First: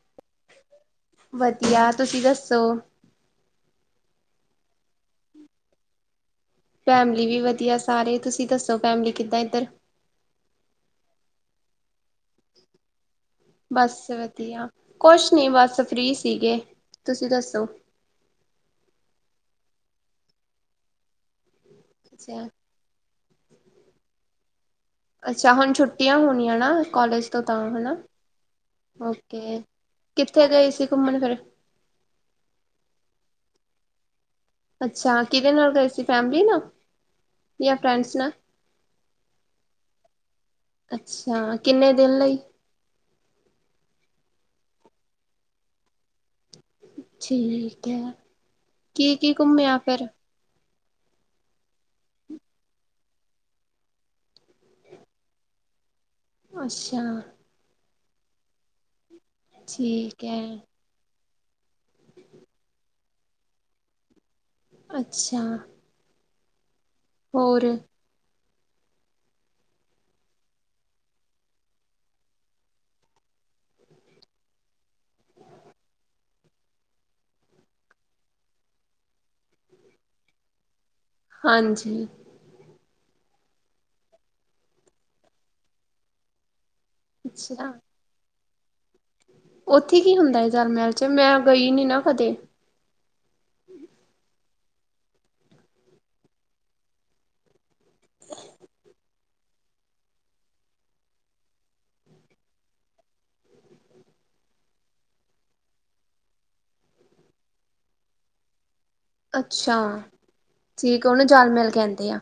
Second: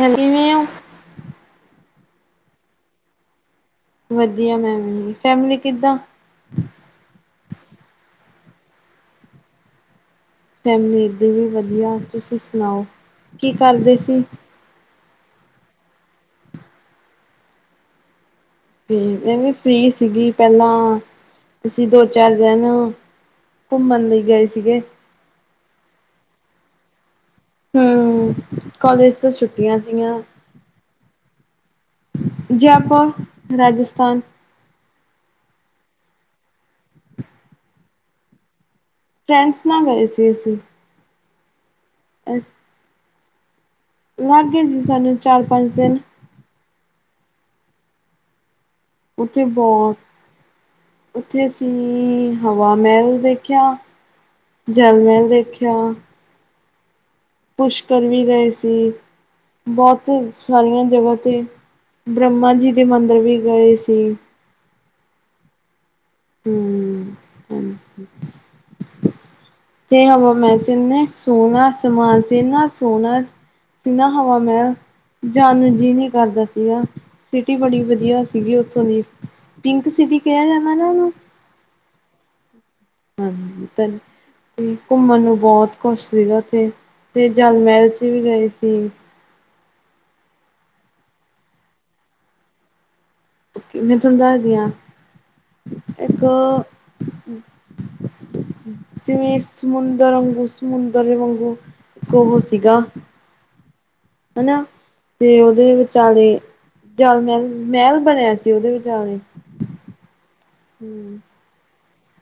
Hello ਕਿਵੇਂ ਹੋ? ਵਧੀਆ, ਤੁਸੀਂ ਦੱਸੋ। ਵਧੀਆ ਮੈਂ ਵੀ, ਫੈਮਿਲੀ ਕਿੱਦਾਂ ਫੈਮਿਲੀ ਵੀ ਵਦੀਆ ਸਾਰੇ, ਤੁਸੀਂ ਦੱਸੋ ਫੈਮਿਲੀ ਕਿੱਦਾਂ ਐਧਰ? ਫੈਮਲੀ ਇੱਧਰ ਵੀ ਵਦੀਆ, ਤੁਸੀ ਸੁਨਾਓ ਕੀ ਕਰਦੇ ਸੀ? ਏ ਆ ਕੁਛ ਨੀ ਬਸ ਫ੍ਰਰੀ ਸੀਗੇ, ਤੁਸੀਂ ਦੱਸੋ? ਵੀ, ਮੈਂ ਵੀ ਫ੍ਰਰੀ ਸੀਗੀ ਪੇਲਾਂ, ਅਸੀਂ ਦੋ ਚਾਰ ਦਿਨ ਘੁੰਮਣ ਲਈ ਗਏ ਸੀਗੇ। ਅੱਛਾ ਹੁਣ ਛੁੱਟੀਆਂ ਹੋਣੀਆਂ ਨਾ ਕੋਲਜ 'ਚ? ਹੂੰ--ਕੋਲਜ ਤੋਂ ਓਕੇ ਛੁੱਟੀਆਂ ਸੀਆਂ ਕਿੱਥੇ ਗਈ ਸੀ ਘੁੰਮਣ ਫਿਰ? ਜੈਪੁਰ, ਰਾਜਸਥਾਨ। ਅੱਛਾ! ਕਿਦੇ ਨਾਲ ਗਏ ਸੀ ਫੈਮਲੀ ਨਾਲ, ਜਾਂ ਫਰੈਂਡਸ ਨਾਲ? ਫਰੈਂਡਸ ਨਾਲ ਗਏ ਸੀ ਅਸੀਂ। ਅੱਛਾ, ਕਿੰਨੇ ਦਿਨ ਲਈ? ਲਾਗੇ ਸੀ ਸਾਨੂੰ ਚਾਰ ਪੰਜ ਦਿਨ ਠੀਕ ਐ। ਓੱਥੇ ਬੋਤ ਉਥੇ ਅਸੀਂ ਹਵਾ ਮੈਹਲ ਦੇਖਿਆ। ਜਲ ਮੈਹਲ ਦੇਖਿਆ। ਅੱਛਾ ਪੁਸ਼ਕਰ ਵੀ ਗਏ ਸੀ, ਬੋਤ ਠੀਕ ਹੈ। ਸਾਰੀਆਂ ਜਗ੍ਹਾ ਤੇ ਬ੍ਰਹਮਾ ਜੀ ਦੇ ਮੰਦਿਰ ਵੀ ਗਏ ਸੀ। ਅੱਛਾ। ਹੂੰ ਹੋਰ? ਹੂੰ ਤੇ ਹਵਾ ਮੈਲ ਚ ਏਂਨੇ ਸੋਹਣਾ ਸਮਾਨ ਸੀ ਨਾ ਏਂਨਾ ਸੋਹਣਾ ਤੇ ਨਾ ਹਵਾ ਮੈਲ ਜਾਣ ਨੂੰ ਜੀ ਨੀ ਕਰਦਾ ਸੀਗਾ, ਸਿਟੀ ਬੜੀ ਵਧੀਆ ਸੀਗੀ ਉੱਥੋਂ ਦੀ। ਪਿੰਕ ਸਿਟੀ ਕੇਆ ਜਾਂਦਾ ਨਾ ਓਨੂੰ? ਹਾਂਜੀ। ਹਾਂਜੀ ਤੇ ਘੁੰਮਣ ਨੂੰ ਬੋਤ ਕੁਛ ਸੀਗਾ ਓੱਥੇ ਤੇ ਜਲ ਅੱਛਾ ਮੈਲ 'ਚ ਓੱਥੇ ਵੀ ਗਏ ਸੀ। ਉੱਥੇ ਕੀ ਹੁੰਦਾ ਏ ਜਲ ਮੈਲ ਚ? ਮੈਂ ਗਈ ਨੀ ਨਾ ਕਦੇ। ਕੀ ਮੈਂ ਥੋਣੂ ਦਸੱਦੀ ਆ, ਇੱਕ ਜਿਵੇਂ ਸਮੁੰਦਰ ਵੰਗੂ- ਸਮੁੰਦਰ ਵੰਗੂ ਇੱਕ ਉਹ ਸੀਗਾ ਹਨਾ, ਤੇ ਓਦੇ ਵਿਚਾਲੇ, ਜਲ ਮੈਲ- ਮੈਲ ਬਣੇਆ ਸੀ ਓਦੇ ਵਿਚਾਲੇ। ਅੱਛਾ, ਠੀਕ ਓਨੂੰ ਜਲ ਮੈਲ ਕੇਂਦੇ ਆ।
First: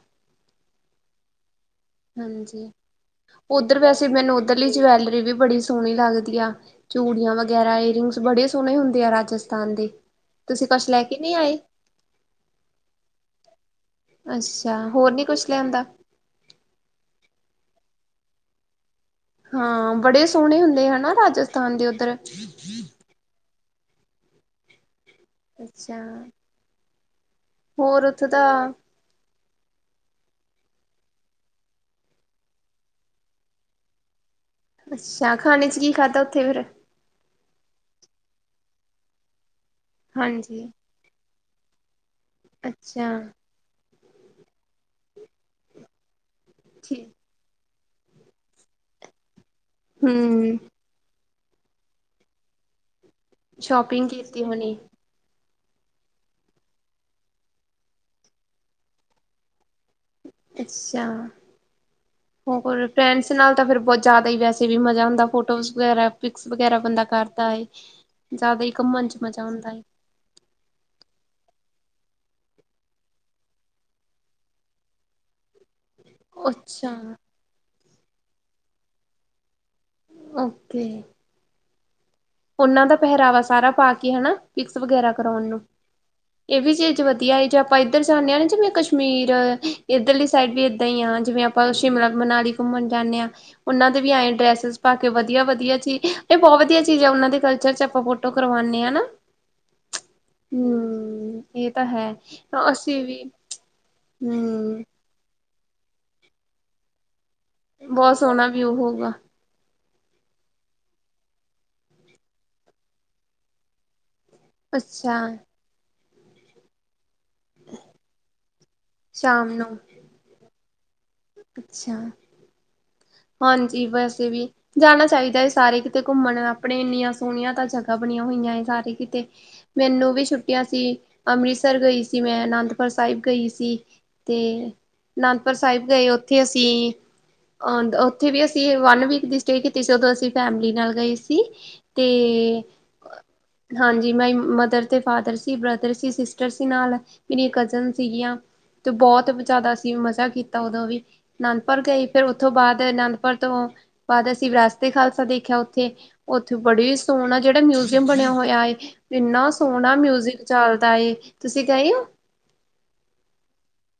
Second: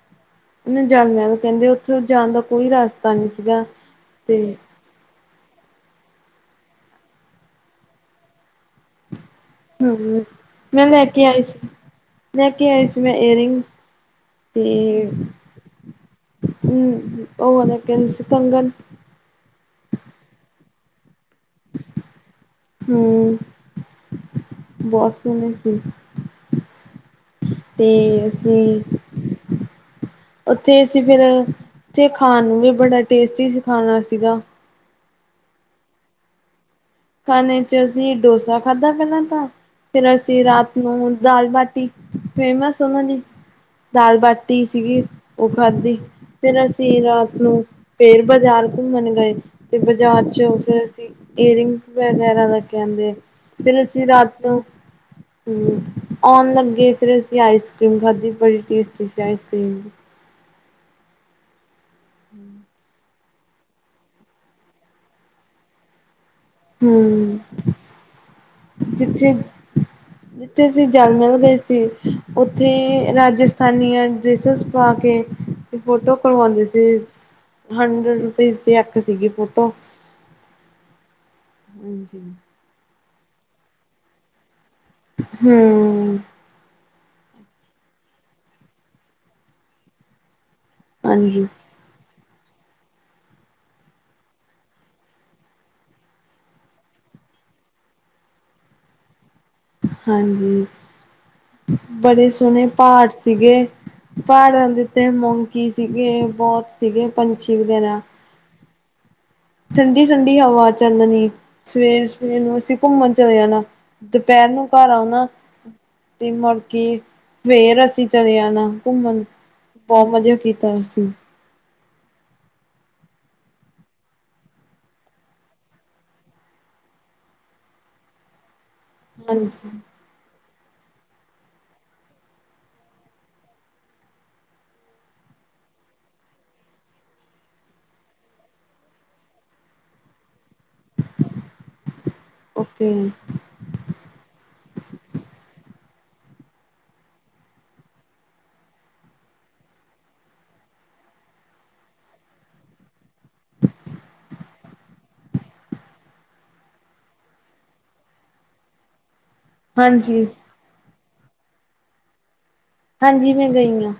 ਓਨੂੰ ਜਲ ਮੈਲ ਕੇਂਦੇ ਆ ਹਾਂਜੀ, ਓਧਰ ਵੈਸੇ ਮੈਨੂੰ ਤੇ ਓਧਰ ਲੀ ਜਵੈਲਰੀ ਵੀ ਬੜੀ ਸੋ ਸੋਹਣੀ ਲਗਦੀ ਆ, ਚੂੜੀਆਂ ਵਗੈਰਾ ਈਅਰਿੰਗਸ ਬੜੇ ਸੋਹਣੇ ਹੁੰਦੇ ਆ ਰਾਜਸਥਾਨ ਦੇ ਹੂੰ ਤੁਸੀਂ ਮੈਂ ਕੁਛ ਲੈ ਕੇ ਨਹੀਂ ਆਈ ਆਏ ਸੀ। ਲੈ ਕੇ ਆਈ ਸੀ ਮੈਂ ਏਅਰਿੰਗ ਤੇ ਅੱਛਾ ਹੋਰ ਨੀ ਕੁਛ ਲਿਆਂਦਾ ਹੂੰ---ਓ ਵਾਲਾ ਕਨਸ ਕੰਗਨ। ਹਾਂ, ਬੜੇ ਸੋਹਣੇ ਹੁੰਦੇ ਹਨਾ ਰਾਜਸਥਾਨ ਦੇ ਓਧਰ? ਬੋਤ ਸੋਹਣੇ ਸੀ। ਅੱਛਾ ਤੇ ਹੋਰ ਓੱਥੇ ਤਾਂ ਓਥੇ ਅਸੀ ਫੇਰ, ਓਥੇ ਖਾਣ ਨੂੰ ਵੀ ਬੜਾ ਟੇਸਟੀ ਸੀ ਖਾਣਾ ਸੀਗਾ। ਅੱਛਾ, ਖਾਣੇ ਚ ਕੀ ਖਾਧਾ ਓੱਥੇ ਫੇਰ? ਖਾਣੇ ਚ ਅਸੀਂ ਡੋਸਾ ਖਾਧਾ ਪੇਲਾਂ ਤਾਂ ਫੇਰ ਅਸੀਂ ਹਾਂਜੀ ਰਾਤ ਨੂੰ ਦਾਲ ਬਾਟੀ ਫੇਮਸ ਉਹਨਾਂ ਅੱਛਾ ਦੀ ਦਾਲ ਬਾਟੀ ਸੀਗੀ ਉਹ ਖਾਧੀ ਫੇਰ ਅਸੀਂ ਠੀਕ ਰਾਤ ਹਮ ਫੇਰ ਬਾਜ਼ਾਰ ਘੁੰਮਣ ਗਏ ਤੇ ਬਾਜ਼ਾਰ ਚ ਹਮ ਫੇਰ ਅਸੀਂ ਏਅਰਿੰਗ ਵਗੈਰਾ ਦਾ ਕਹਿੰਦੇ ਫੇਰ ਅਸੀਂ ਸ਼ੋਪਿੰਗ ਕੀਤੀ ਰਾਤ ਨੂੰ ਹੋਣੀ ਹਮ ਆਉਣ ਲੱਗੇ ਫੇਰ ਅਸੀਂ ਆਈਸ ਕਰ੍ਰੀਮ ਖਾਧੀ ਬੜੀ ਟੇਸਟੀ ਸੀ ਆਈਸ ਕਰੀਮ। ਅੱਛਾ ਹੋਰ? ਫਰੈਂਡਸ ਨਾਲ ਤਾਂ ਫੇਰ ਬਹੁਤ ਜ਼ਿਆਦਾ ਹੀ ਵੈਸੇ ਵੀ ਮਜ਼ਾ ਹੁੰਦਾ ਫੋਟੋਜ਼ ਵਗੈਰਾ ਪਿਕਸ ਵਗੈਰਾ ਬੰਦਾ ਹੂੰ ਕਰਦਾ ਹੈ ਜ਼ਿਆਦਾ ਹੀ ਘੁੰਮਣ ਚ ਜਿੱਥੇ ਮਜ਼ਾ ਆਉਂਦਾ ਏ। ਜਿੱਥੇ ਸੀ [unintelligible] ਗਏ ਸੀ ਉੱਥੇ ਰਾਜਸਥਾਨੀਆਂ ਡਿਸ ਪਾ ਕੇ ਫੋਟੋ ਕਰਵਾਉਂਦੇ ਸੀ ਅੱਛਾ ਹੰਡਰਡ ਰੁਪੀਜ਼ ਦੀ ਇੱਕ ਸੀਗੀ ਫੋਟੋ। ਓਕੇ। ਹਾਂਜੀ। ਉਹਨਾਂ ਦਾ ਪਹਿਰਾਵਾ ਸਾਰਾ ਪਾ ਕੇ ਹੈਨਾ ਪਿਕਸ ਵਗੈਰਾ ਕਰਾਉਣ ਨੂੰ। ਹਮ ਇਹ ਵੀ ਚੀਜ਼ ਵਧੀਆ ਹੈ ਜੇ ਆਪਾਂ ਇੱਧਰ ਜਾਂਦੇ ਹਾਂ ਨਾ ਜਿਵੇਂ ਕਸ਼ਮੀਰ ਇੱਧਰਲੀ ਸਾਈਡ ਵੀ ਐਦਾਂ ਈ ਆ ਜਿਵੇਂ ਹਾਂਜੀ ਆਪਾਂ ਸ਼ਿਮਲਾ ਮਨਾਲੀ ਘੁੰਮਣ ਜਾਂਦੇ ਹਾਂ ਉਹਨਾਂ ਦੇ ਵੀ ਇਹੀ ਡਰੈਸਿਸ ਪਾਕੇ ਵਧੀਆ ਵਧੀਆ ਜੀ ਇਹ ਬਹੁਤ ਹੀ ਚਜ ਉਹਨਾਂ ਦੇ ਕਲਚਰ ਚ ਆਪਾਂ ਫੋਟੋ ਕਰਵਾਓਨੇ ਆ ਨਾ। ਹਾਂਜੀ। ਹਮ ਇਹ ਤਾਂ ਹੈ ਬੜੇ ਸੋਹਣੇ ਅਸੀਂ ਵੀ ਹਮ। ਤੇ ਮੋਂਕੀ ਸੀਗੇ ਬਹੁਤ ਸੀਗੇ ਪੰਛੀ ਵਗੈਰਾ। ਬਹੁਤ ਸੋਹਣਾ ਵੀਊ ਹੋਊਗਾ। ਠੰਡੀ ਠੰਡੀ ਹਵਾ ਚੱਲਣੀ ਸਵੇਰ ਸਵੇਰ ਨੂੰ ਅਸੀਂ ਘੁੰਮਣ ਚਲੇ ਜਾਣਾ। ਦੁਪਹਿਰ ਨੂੰ ਘਰ ਅੱਛਾ ਆਉਣਾ ਤੇ [unintelligible] ਫੇਰ ਅਸੀਂ ਚਲੇ ਜਾਣਾ ਘੁੰਮਣ ਸ਼ਾਮ ਨੂੰ ਬਹੁਤ ਮਜ਼ਾ ਕੀਤਾ ਅਸੀਂ। ਅੱਛਾ। ਹਾਂਜੀ ਵੈਸੇ ਵੀ ਜਾਣਾ ਚਾਹੀਦਾ ਹੈ ਸਾਰੇ ਕਿਤੇ ਘੁੰਮਣ ਆਪਣੇ ਇੰਨੀਆਂ ਸੋਹਣੀਆਂ ਤਾਂ ਜਗ੍ਹਾ ਬਣੀਆਂ ਹੋਈਆਂ [unintelligible] ਸਾਰੇ। ਕਿਤੇ ਹਾਂਜੀ ਮੈਨੂੰ ਵੀ ਛੁੱਟੀ ਆ ਸੀ ਅੰਮ੍ਰਿਤਸਰ ਗਈ ਸੀ ਮੈਂ ਅਨੰਦਪੁਰ ਸਾਹਿਬ ਗਈ ਸੀ। ਤੇ ਅਨੰਦਪੁਰ ਸਾਹਿਬ ਗਏ ਉੱਥੇ ਅਸੀਂ ਅ ਉੱਥੇ ਵੀ ਅਸੀਂ ਵਨ ਵੀਕ ਦੀ ਸਟੇਅ ਕੀਤੀ ਸੀ ਉਦੋਂ ਅਸੀਂ ਫੈਮਿਲੀ ਨਾਲ ਗਏ ਸੀ ਤੇ ਓਕੇ ਤੇ ਹਾਂਜੀ ਮੈਂ ਮਦਰ ਤੇ ਫਾਦਰ ਸੀ ਬ੍ਰਦਰ ਸੀ ਸਿਸਟਰ ਸੀ ਨਾਲ। [unintelligible] ਕਜ਼ਨ ਸੀਗੀਆਂ। ਤੋ ਬਹੁਤ ਜ਼ਿਆਦਾ ਅਸੀਂ ਮਜ਼ਾ ਕੀਤਾ ਉਦੋਂ ਵੀ ਅਨੰਦਪੁਰ ਗਈ ਫੇਰ ਉਥੋਂ ਬਾਅਦ ਅਨੰਦਪੁਰ ਤੋਂ [unintelligible] ਖਾਲਸਾ ਦੇਖਿਆ ਉੱਥੇ ਉੱਥੇ ਬੜੀ ਸੋਹਣਾ ਜਿਹੜਾ ਮਿਊਜ਼ੀਅਮ ਬਣਿਆ ਹੋਇਆ ਹੈ ਇੰਨਾ ਸੋ ਸੋਹਣਾ ਹਾਂਜੀ ਮਿਊਜਿਕ ਚੱਲਦਾ ਏ ਤੁਸੀਂ ਗਏ ਹੋ? ਹਾਂਜੀ ਮੈਂ ਗਈ ਆ।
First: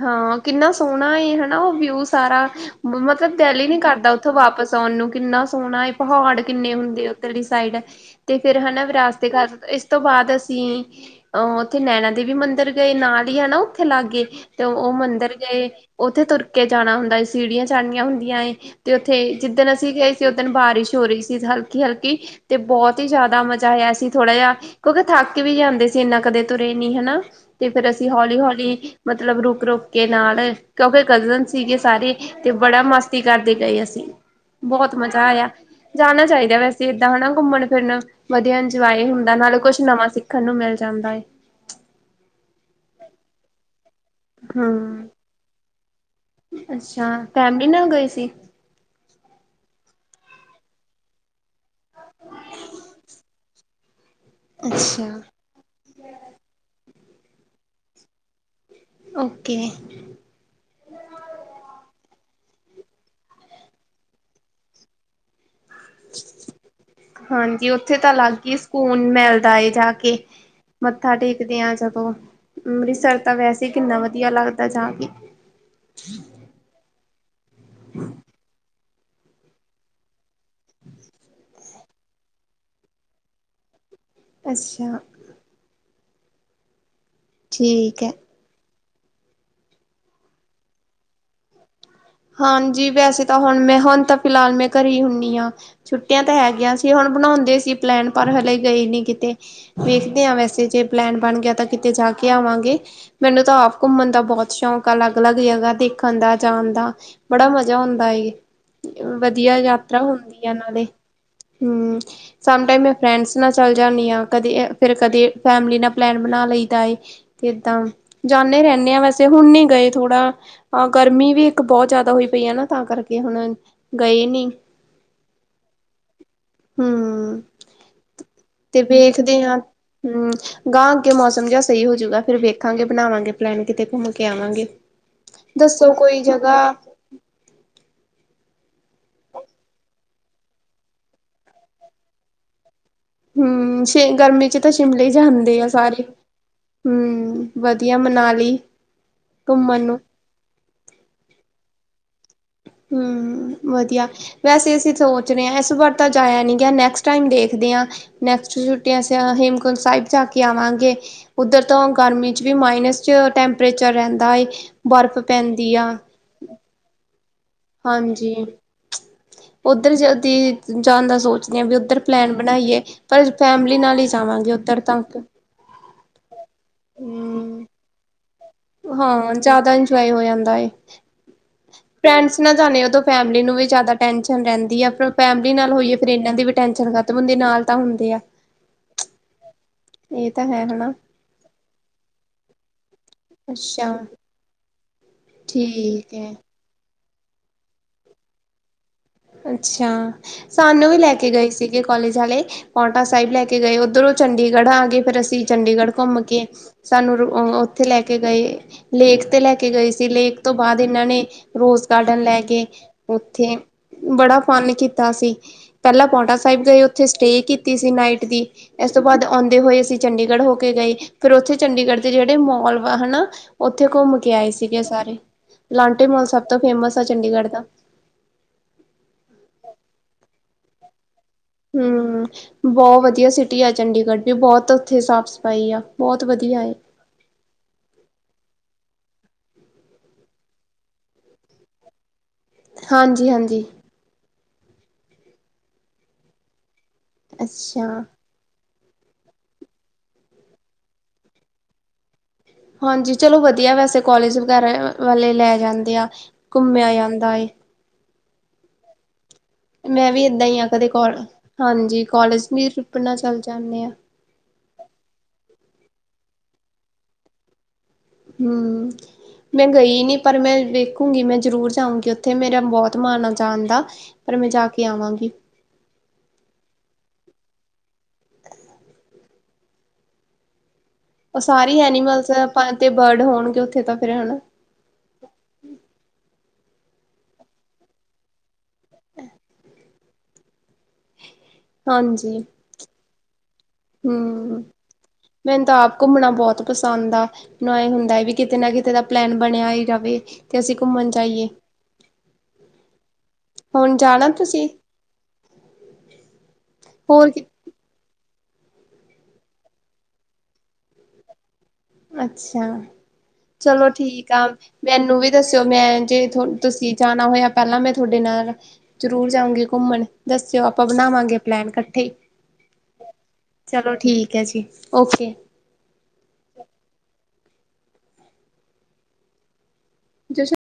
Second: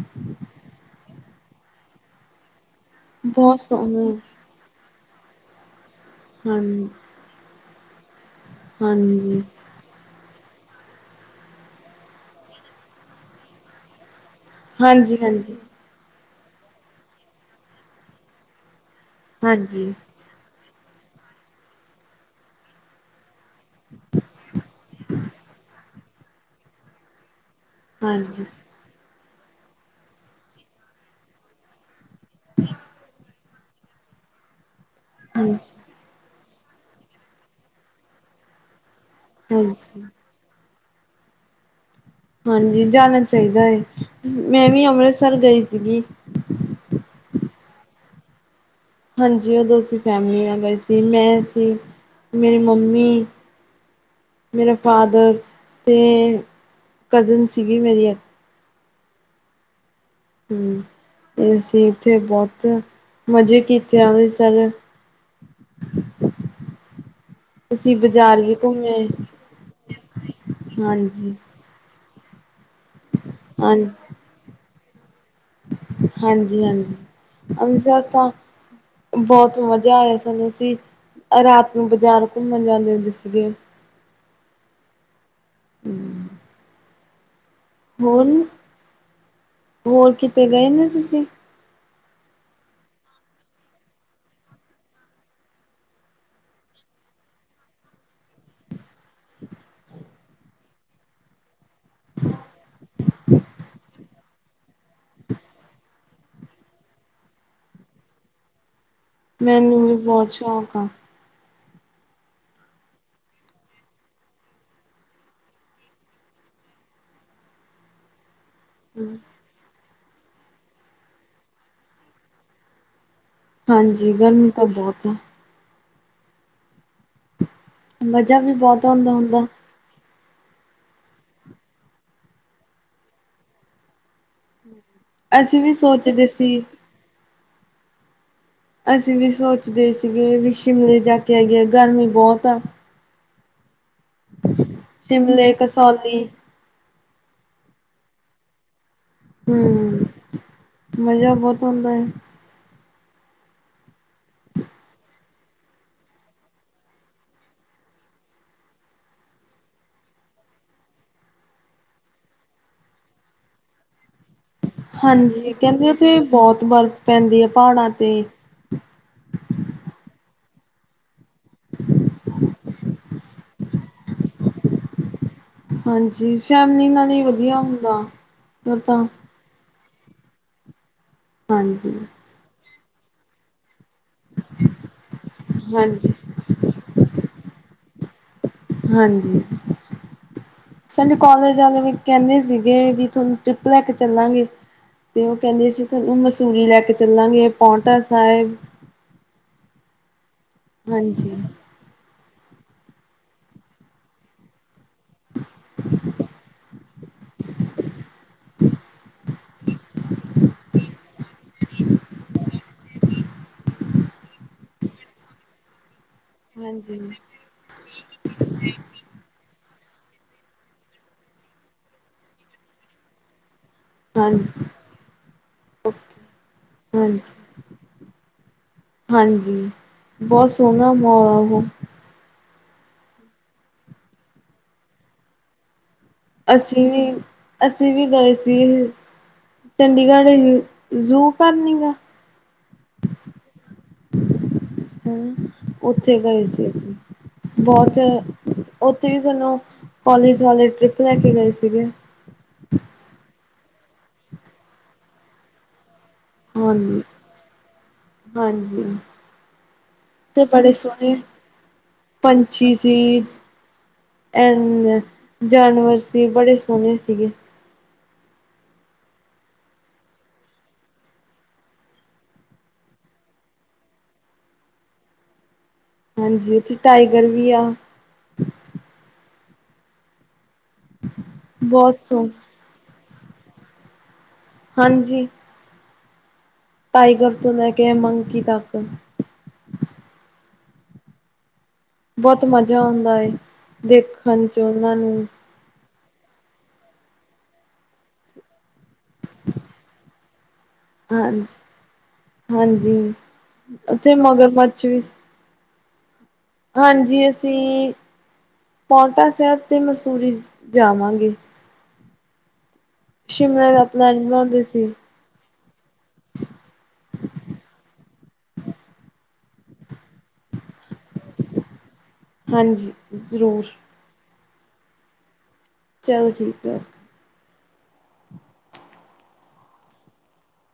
ਹਾਂ ਸੋਹਣਾ ਏ ਹੈਨਾ ਉਹ ਵਿਊ ਸਾਰਾ ਮਤਲਬ ਬਹੁਤ ਦਿਲ ਹੀ ਨੀ ਸੋਹਣਾ ਕਰਦਾ ਉਥੋਂ ਵਾਪਸ [unintelligible] ਕਿੰਨਾ ਸੋਹਣਾ ਹੈ ਪਹਾੜ ਹਾਂ ਕਿੰਨੇ ਹੁੰਦੇ ਉੱਦਰਲੀ ਸਾਈਡ। ਤੇ ਫੇਰ ਹੈਨਾ ਵਿਰਾਸਤ ਹਾਂਜੀ ਉਸ ਤੋਂ ਬਾਅਦ ਅਸੀਂ ਅਹ ਉੱਥੇ ਨੈਣਾ ਦੇਵੀ ਮੰਦਿਰ ਗਏ ਨਾਲ ਹੀ ਹੈਨਾ ਉੱਥੇ ਲਾਗੇ ਤੇ ਉਹ ਹਾਂਜੀ ਮੰਦਿਰ ਹਾਂਜੀ ਗਏ ਉੱਥੇ ਤੁਰ ਕੇ ਜਾਣਾ ਹੁੰਦਾ ਸੀੜੀਆਂ ਚੜਨੀਆਂ ਹੁੰਦੀਆਂ ਏ। ਤੇ ਉੱਥੇ ਜਿੱਦਨ ਹਾਂਜੀ ਅਸੀਂ ਗਏ ਸੀ ਓੁਸ ਦਿਨ ਬਾਰਿਸ਼ ਹੋ ਰਹੀ ਸੀ ਹਲਕੀ ਹਲਕੀ ਤੇ ਬਹੁਤ ਹੀ ਜ਼ਿਆਦਾ ਮਜ਼ ਕੀਤਾ ਆ ਅਸੀ ਥੋੜ੍ਹਾ ਜਾ ਕਿਉਂਕਿ ਥੱਕ ਵੀ ਜਾਂਦੇ ਸੀ ਏਨਾ ਕਦੇ ਤੁਰੇ ਨੀ ਹਨਾ। ਤੇ ਫੇਰ ਅਸੀਂ ਹੌਲੀ- ਹਾਂਜੀ ਹੌਲੀ ਮਤਲਬ ਰੁਕ- ਰੁਕ ਕੇ ਨਾਲ, ਕਿਉਂਕਿ ਕਜ਼ਨ ਸੀਗੇ ਸਾਰੇ। ਤੇ ਬੜਾ ਮਸਤੀ ਕਰਦੇ ਗਏ ਅਸੀਂ। ਬੋਤ ਮਜ਼ਾ ਆਇਆ। ਹਾਂਜੀ ਜਾਣਾ ਚਾਈਦਾ ਵੈਸੇ ਏਦਾਂ ਹਨਾ ਘੁੰਮਣ ਫਿਰਨ, ਵਧੀਆ ਇੰਜੋਏ ਹੁੰ ਨਾਲੇ ਕੁਛ ਹਾਂਜੀ ਨਵਾਂ ਸਿੱਖਣ ਨੂੰ ਮਿਲ ਜਾਂਦਾ ਏ। ਹਾਂਜੀ ਜਾਣਾ ਚਾਈਦਾ ਏ, ਮੈਂ ਵੀ ਹੂੰ ਅੰਮ੍ਰਿਸਰ ਗਈ ਸੀਗੀ। ਅੱਛਾ ਫੈਮਿਲੀ ਨਾਲ ਗਏ ਸੀ। ਹਾਂਜੀ ਓਦੋਂ ਅਸੀਂ ਫੈਮਿਲੀ ਨਾਲ ਗਏ ਸੀ, ਮੈਂ ਸੀ ਮੇਰੀ ਮੰਮੀ। [inaudible] ਮੇਰਾ ਫਾਦਰ ਤੇ ਕਜ਼ਨ ਸੀਗੀ ਮੇਰੀ ਇੱਕ। ਓਕੇ। ਹੂੰ ਅਸੀਂ ਏਥੇ ਬੋਤ ਮਜ਼ੇ ਕੀਤੇ ਅੰਮ੍ਰਿਤਸਰ। ਹਾਂਜੀ ਓਥੇ ਅਸੀਂ ਤਾਂ ਬਾਜ਼ਾਰ ਲੱਗ ਵੀ ਈ ਘੁੰਮੇ ਸਕੂਨ ਮਿਲਦਾ ਏ ਜਾ ਕੇ। ਮੱਥਾ ਹਾਂਜੀ ਟੇਕਦੇ ਆ ਜਦੋਂ ਅੰਮ੍ਰਿਤਸਰ ਤਾਂ ਵੈਸੇ ਈ ਹਾਂ ਕਿੰਨਾ ਵਧੀਆ ਲੱਗਦਾ ਜਾ ਕੇ। ਹਾਂਜੀ ਹਾਂਜੀ ਅੰਮ੍ਰਿਤਸਰ ਤਾਂ ਬੋਤ ਮਜ਼ਾ ਆਇਆ ਸਾਨੂੰ ਅਸੀਂ ਰਾਤ ਨੂੰ ਬਜ਼ਾਰ ਘੁੰਮਣ ਜਾਂਦੇ ਹੁੰਦੇ ਸੀਗੇ। ਅੱਛਾ। [inaudible] ਠੀਕ ਐ। ਹੋਰ ਹੋਰ ਕਿਤੇ ਗਏ ਨੀ ਤੁਸੀਂ। ਹਾਂਜੀ ਵੈਸੇ ਤਾਂ ਹੁਣ ਮੈਂ ਹੁਣ ਤਾਂ ਫਿਲਾਲ ਮੈਂ ਘਰੇ ਈ ਹੁੰਨੀ ਆਂ। ਛੁੱਟੀਆਂ ਤਾਂ ਹੈਗੀਆਂ ਸੀ, ਹੁਣ ਬਣਾਉਂਦੇ ਸੀ ਪਲੈਨ ਪਰ ਹਲੇ ਗਏ ਨੀ ਕਿਤੇ। ਵੇਖਦੇ ਆਂ ਵੈਸੇ ਜੇ ਪਲੈਨ ਬਣ ਗਿਆ ਤਾਂ ਕਿਤੇ ਜਾ ਕੇ ਆਵਾਂਗੇ ਮੈਨੂੰ ਤਾਂ ਆਪ ਘੁੰਮਣ ਦਾ ਬੋਤ ਸ਼ੌਂਕ ਆ, ਲੱਗ ਲੱਗ ਜਗ੍ਹਾ ਦੇ। ਦੇੇਖਣ ਦਾ, ਜਾਣ ਦਾ, ਬੜਾ ਮਜ਼ਾ ਹੁੰਦਾ ਏ। ਵਧੀਆ ਮੈਨੂੰ ਵੀ ਯਾਤਰਾ ਬਹੁਤ ਹੁੰਦੀ ਆ ਸ਼ੌਕ ਨਾਲੇ, ਹੂੰ। ਸਮ ਟਾਈਮ ਮੈਂ ਫਰੈਂਡਸ ਨਾਲ ਚੱਲ ਜਾਂਨੀ ਆਂ, ਕਦੇ ਫੇਰ ਕਦੇ ਫੈਮਲੀ ਨਾਲ ਪਲੈਨ ਬਣਾ ਲਈ ਦਾ ਏ। ਤੇ ਏਦਾਂ ਜਾਂਨੇ ਰੈਣੇ। ਵੈਸੇ ਹੁਣ ਨੀ ਗਏ ਥੋੜਾ ਅ ਗਰਮੀ ਵੀ ਇੱਕ ਬੋਤ ਜਾਦਾ ਹੋਈ ਪਈ ਆ ਨਾ, ਤਾਂ ਕਰਕੇ ਹੁਣ ਹਾਂਜੀ ਗਰਮੀ ਤਾਂ ਬੋਤ ਆ। ਹੂੰ ਮਜ਼ਾ ਵੀ ਤੇ ਬਹੁਤ ਆਉਂਦਾ ਵੇਖਦੇ ਹੁੰਦਾ ਆਂ। ਹੂੰ ਗਾਂ ਅੱਗੇ ਮੌਸਮ ਜਿਆ ਸਈ ਹੋਜੂਗਾ, ਫੇਰ ਵੇਖਾਂਗੇ ਬਣਾਵਾਂਗੇ ਪਲੈਨ ਕਿਤੇ ਘੁੰਮ ਕੇ ਆਵਾਂਗੇ। ਅਸੀਂ ਵੀ ਦੱਸੋ ਕੋਈ ਸੋਚਦੇ ਸੀ। ਜਗ੍ਹਾ ਅਸੀਂ ਵੀ ਸੋਚਦੇ ਸੀਗੇ ਵੀ ਸ਼ਿਮਲੇ ਜਾ ਕੇ ਆਈਏ, ਗਰਮੀ ਬੋਤ ਆ। ਹੂੰ ਸ਼ ਗਰਮੀ 'ਚ ਤਾਂ ਸ਼ਿਮਲੇ ਈ ਜਾਂਦੇ ਆ ਸਾਰੇ। ਹੂੰਅ ਵਧੀਆ ਮਨਾਲੀ। ਘੁੰਮਣ ਨੂੰ ਹੂੰਅ ਮਜ਼ਾ ਬੋਤ ਆਉਂਦਾ ਆ। ਹੂੰ ਵਧੀਆ। ਵੈਸੇ ਅਸੀਂ ਸੋਚ ਰੇ ਆਂ ਏਸ ਵਾਰ ਜਾਇਆ ਨੀ ਗਿਆ, ਨੈਕਸਟ ਟਾਈਮ ਦੇਖਦੇ ਆਂ। ਨੈਕਸਟ ਛੁੱਟੀਆਂ ਅਸੀਂ ਆ ਹੇਮਕੁੰਦ ਸਾਇਬ ਜਾ ਕੇ ਆਵਾਂਗੇ। ਉੱਧਰ ਤੋਂ ਗਰਮੀ 'ਚ ਵੀ ਮਾਈਨਸ 'ਚ ਟੈਂਪਰੇਚਰ ਰੈਂਦਾ ਏ। ਬਰਫ਼ ਹਾਂਜੀ ਪੈਂਦੀ ਆ ਕੈਂਦੇ ਓਥੇ ਬੋਤ ਬਰਫ਼ ਪੈਂਦੀ ਏ ਪਾੜ ਹਾਂਜੀ। ਓਧਰ ਜਲਦੀ ਜਾਣ ਦਾ ਸੋਚਦੇ ਆਂ ਵੀ ਓਧਰ ਪਲੈਨ ਬਣਾਈਏ। ਪਰ ਫੈਮਿਲੀ ਨਾਲ ਈ ਜਾਵਾਂਗੇ ਓਧਰ ਤਾਂ। ਹਾਂਜੀ ਫੈਮਲੀ ਨਾਲ ਈ ਵਧੀਆ ਹੁੰਦਾ। ਉਹ ਤਾਂ ਹਾਂ ਜ਼ਿਆਦਾ ਇੰਜੋਏ ਹੋ ਜਾਂਦਾ ਏ। ਹਾਂਜੀ। ਫਰੈਂਡਸ ਨਾਲ ਜਾਂਦੇ ਆ ਤੇ ਫੈਮਲੀ ਨੂੰ ਵੀ ਜ਼ਿਆਦਾ ਟੈਨਸ਼ਨ ਰਹਿੰਦੀ ਆ ਫਿਰ ਫੈਮਲੀ ਨਾਲ ਹੋਈਏ ਫਿਰ ਹਾਂਜੀ, ਇਹਨਾਂ ਦੀ ਵੀ ਟੈਸ਼ਨ ਕਰ। ਬੰਦੇ ਨਾਲ ਤਾਂ ਹੁੰਦੇ ਆ। ਹਾਂਜੀ ਇਹ ਤਾਂ ਹੈ ਹਨਾ ਸਾਡੇ ਕਾਲਜ ਵਾਲੇ ਵੀ ਕਹਿੰਦੇ ਸੀਗੇ। ਤੁਹਾਨੂੰ ਟ੍ਰਿਪ ਲੈ ਕੇ ਅੱਛਾ ਚੱਲਾਂਗੇ ਤੇ ਉਹ ਕਹਿੰਦੇ ਸੀ ਠੀਕ ਤੁਹਾਨੂੰ ਹੈ ਮਸੂਰੀ ਲੈ ਕੇ। ਚੱਲਾਂਗੇ ਪੌਂਟਾ ਸਾਹਿਬ। ਅੱਛਾ ਸਾਨੂੰ ਵੀ ਲੈ ਕੇ ਹਾਂਜੀ, ਗਏ ਸੀ। ਕਾਲਜ ਆਲੇ ਪੌਟਾ ਸਾਹਿਬ ਲੈ ਕੇ ਗਏ ਉੱਧਰੋਂ ਚੰਡੀਗੜ੍ਹ ਆ ਗਏ ਫੇਰ ਅਸੀਂ। ਚੰਡੀਗੜ੍ਹ ਘੁੰਮਕੇ ਸਾਨੂੰ ਉੱਥੇ ਲੈ ਕੇ ਗਏ। ਲੇਕ ਤੇ ਲੈ ਕੇ ਗਏ ਸੀ ਲੇਕ ਤੋਂ ਬਾਅਦ ਇਹਨਾਂ ਨੇ ਰੋਜ਼ ਗਾਰਡਨ ਲੈ ਕੇ। ਉੱਥੇ। ਬੜਾ ਫਨ ਕੀਤਾ ਅਸੀ ਪਹਿਲਾਂ ਪੌਂਟਾ ਸਾਹਿਬ ਦੇ ਹਾਂਜੀ, ਉੱਥੇ ਸਟੇ ਕੀਤੀ ਸੀ ਨਾਈਟ ਦੀ। ਇਸ ਤੋਂ ਬਾਅਦ ਆਉਂਦੇ ਹੋਏ ਅਸੀਂ ਚੰਡੀਗੜ੍ਹ ਹੋ ਕੇ ਗਏ ਫਿਰ ਉਥੇ ਚੰਡੀਗੜ੍ਹ ਦੇ ਜਿਹੜੇ ਮੋਲ ਵਾ ਹਨਾ। ਉੱਥੇ ਘੁੰਮ ਕੇ ਆਏ ਹਾਂਜੀ, ਸੀਗੇ ਸਾਰੇ ਲਾਂਟੇ ਮੋਲ ਸਭ ਤੋਂ ਫੇਮਸ ਆ ਹਾਂਜੀ। ਚੰਡੀਗੜ੍ਹ ਦਾ। ਹਾਂਜੀ ਬਹੁਤ ਸੋਹਣਾ ਮੋਲ। ਹਮ ਬਹੁਤ ਵਧੀਆ ਸਿਟੀ ਆ ਚੰਡੀਗੜ੍ਹ ਤੇ ਬਹੁਤ ਉੱਥੇ ਸਾਫ਼ ਸਫ਼ਾਈ ਆ। ਬਹੁਤ ਵਧੀਆ ਏ ਅਸੀਂ ਵੀ। ਅਸੀਂ ਵੀ ਗਏ ਸੀ ਚੰਡੀਗੜ੍ਹ ਜ਼ੂ ਘਰ ਵੀ ਹੈ। ਹਾਂਜੀ- ਹਾਂਜੀ। ਹਮ ਉੱਥੇ ਗਏ ਸੀ ਅਸੀਂ ਬਹੁਤ। ਅੱਛਾ ਉੱਥੇ ਵੀ ਸਾਨੂੰ ਕੋਲਜ ਵਾਲੇ ਟ੍ਰਿਪ ਲੈ ਕੇ ਗਏ ਸੀਗੇ। ਹਾਂਜੀ ਚਲੋ ਵਧੀਆ ਵੈਸੇ ਕੋਲਜ ਵਗੈਰਾ ਵਾਲੇ ਲੈ ਜਾਂਦੇ ਆ। ਘੁੰਮਿਆ ਹਾਂਜੀ ਜਾਂਦਾ ਏ। ਹਾਂਜੀ ਮੈਂ ਵੀ ਤੇ ਏਦਾਂ ਹੀ ਹਾਂ ਬੜੇ ਕਦੇ ਸੋਹਣੇ ਹਾਂਜੀ ਕੋਲਜ ਵੀ ਟ੍ਰਿਪ ਨਾਲ ਚੱਲ ਜਾਂਦੇ ਆ। ਐਨੇ ਜਾਨਵਰ ਸੀ ਬੜੇ ਸੋਹਣੇ ਸੀਗੇ। ਹਮ। ਮੈਂ ਗਈ ਨਹੀਂ ਪਰ ਮੈਂ ਵੇਖੂੰਗੀ ਮੈਂ ਜ਼ਰੂਰ ਜਾਊਂਗੀ ਉੱਥੇ ਮੇਰਾ ਬਹੁਤ ਮਾਨ ਆ ਜਾਣ ਦਾ। ਪਰ ਮੈਂ ਜਾ ਕੇ ਆਵਾਂਗੀ। ਹਾਂਜੀ ਇੱਥੇ ਟਾਈਗਰ ਵੀ ਆ। ਉਹ ਸਾਰੇ ਬਹੁਤ ਐਨੀਮਲਸ ਸੋਹਣੇ ਆਪਾਂ ਤੇ ਬਰਡ ਹੋਣਗੇ ਉੱਥੇ ਤਾਂ ਫਿਰ ਹਨਾ। ਹਾਂਜੀ। ਟਾਈਗਰ ਤੋਂ ਲੈ ਕੇ ਮੰਕੀ ਤੱਕ। ਹਾਂਜੀ ਬਹੁਤ ਮਜ਼ਾ ਆਉਂਦਾ ਦੇਖਣ ਚ ਹਮ ਉਹਨਾਂ ਨੂੰ। ਮੈਨੂੰ ਤਾਂ ਆਪ ਘੁੰਮਣਾ ਬਹੁਤ ਪਸੰਦ ਆ। ਨਏ ਹੁੰਦਾ ਹੈ ਵੀ ਕਿਤੇ ਨਾ ਕਿਤੇ ਦਾ ਪਲੈਨ ਬਣਿਆ ਹੀ ਜਾਵੇ। ਤੇ ਅਸੀਂ ਘੁੰਮਣ ਜਾਈਏ ਹਾਂਜੀ ਹਾਂਜੀ ਹੁਣ ਉੱਥੇ ਜਾਣਾ ਤੁਸੀਂ। ਮਗਰਮੱਛ ਵੀ [inaudible] ਹਾਂਜੀ ਹੋਰ ਕਿ ਅਸੀਂ ਪੌਉਟਾ ਸਾਹਿਬ ਤੇ ਮਸੂਰੀ ਜਾਵਾਂਗੇ। ਅੱਛਾ ਸ਼ਿਮਲਾ ਦਾ ਚਲੋ ਪਲੈਨ ਠੀਕ ਆ ਬਣਾਉਂਦੇ ਸੀ ਮੈਨੂੰ ਵੀ। ਦੱਸੋਓ ਮੈਂ ਤੁਸੀਂ ਜਾਣਾ ਹੋਇਆ ਪਹਿਲਾਂ ਮੈਂ ਤੁਹਾਡੇ ਨਾਲ। ਜ਼ਰੂਰ ਜਾਉਂਗੀ ਘੁੰਮਣ ਦੱਸਿਓ ਆਪਾਂ ਬਣਾਵਾਂਗੇ ਪਲੈਨ ਕੱਠੇ ਹੀ। ਹਾਂਜੀ ਜ਼ਰੂਰ ਚਲੋ ਠੀਕ ਹੈ ਜੀ ਓਕੇ। ਚਲ ਠੀਕ ਆ। ਜਸ। [inaudible]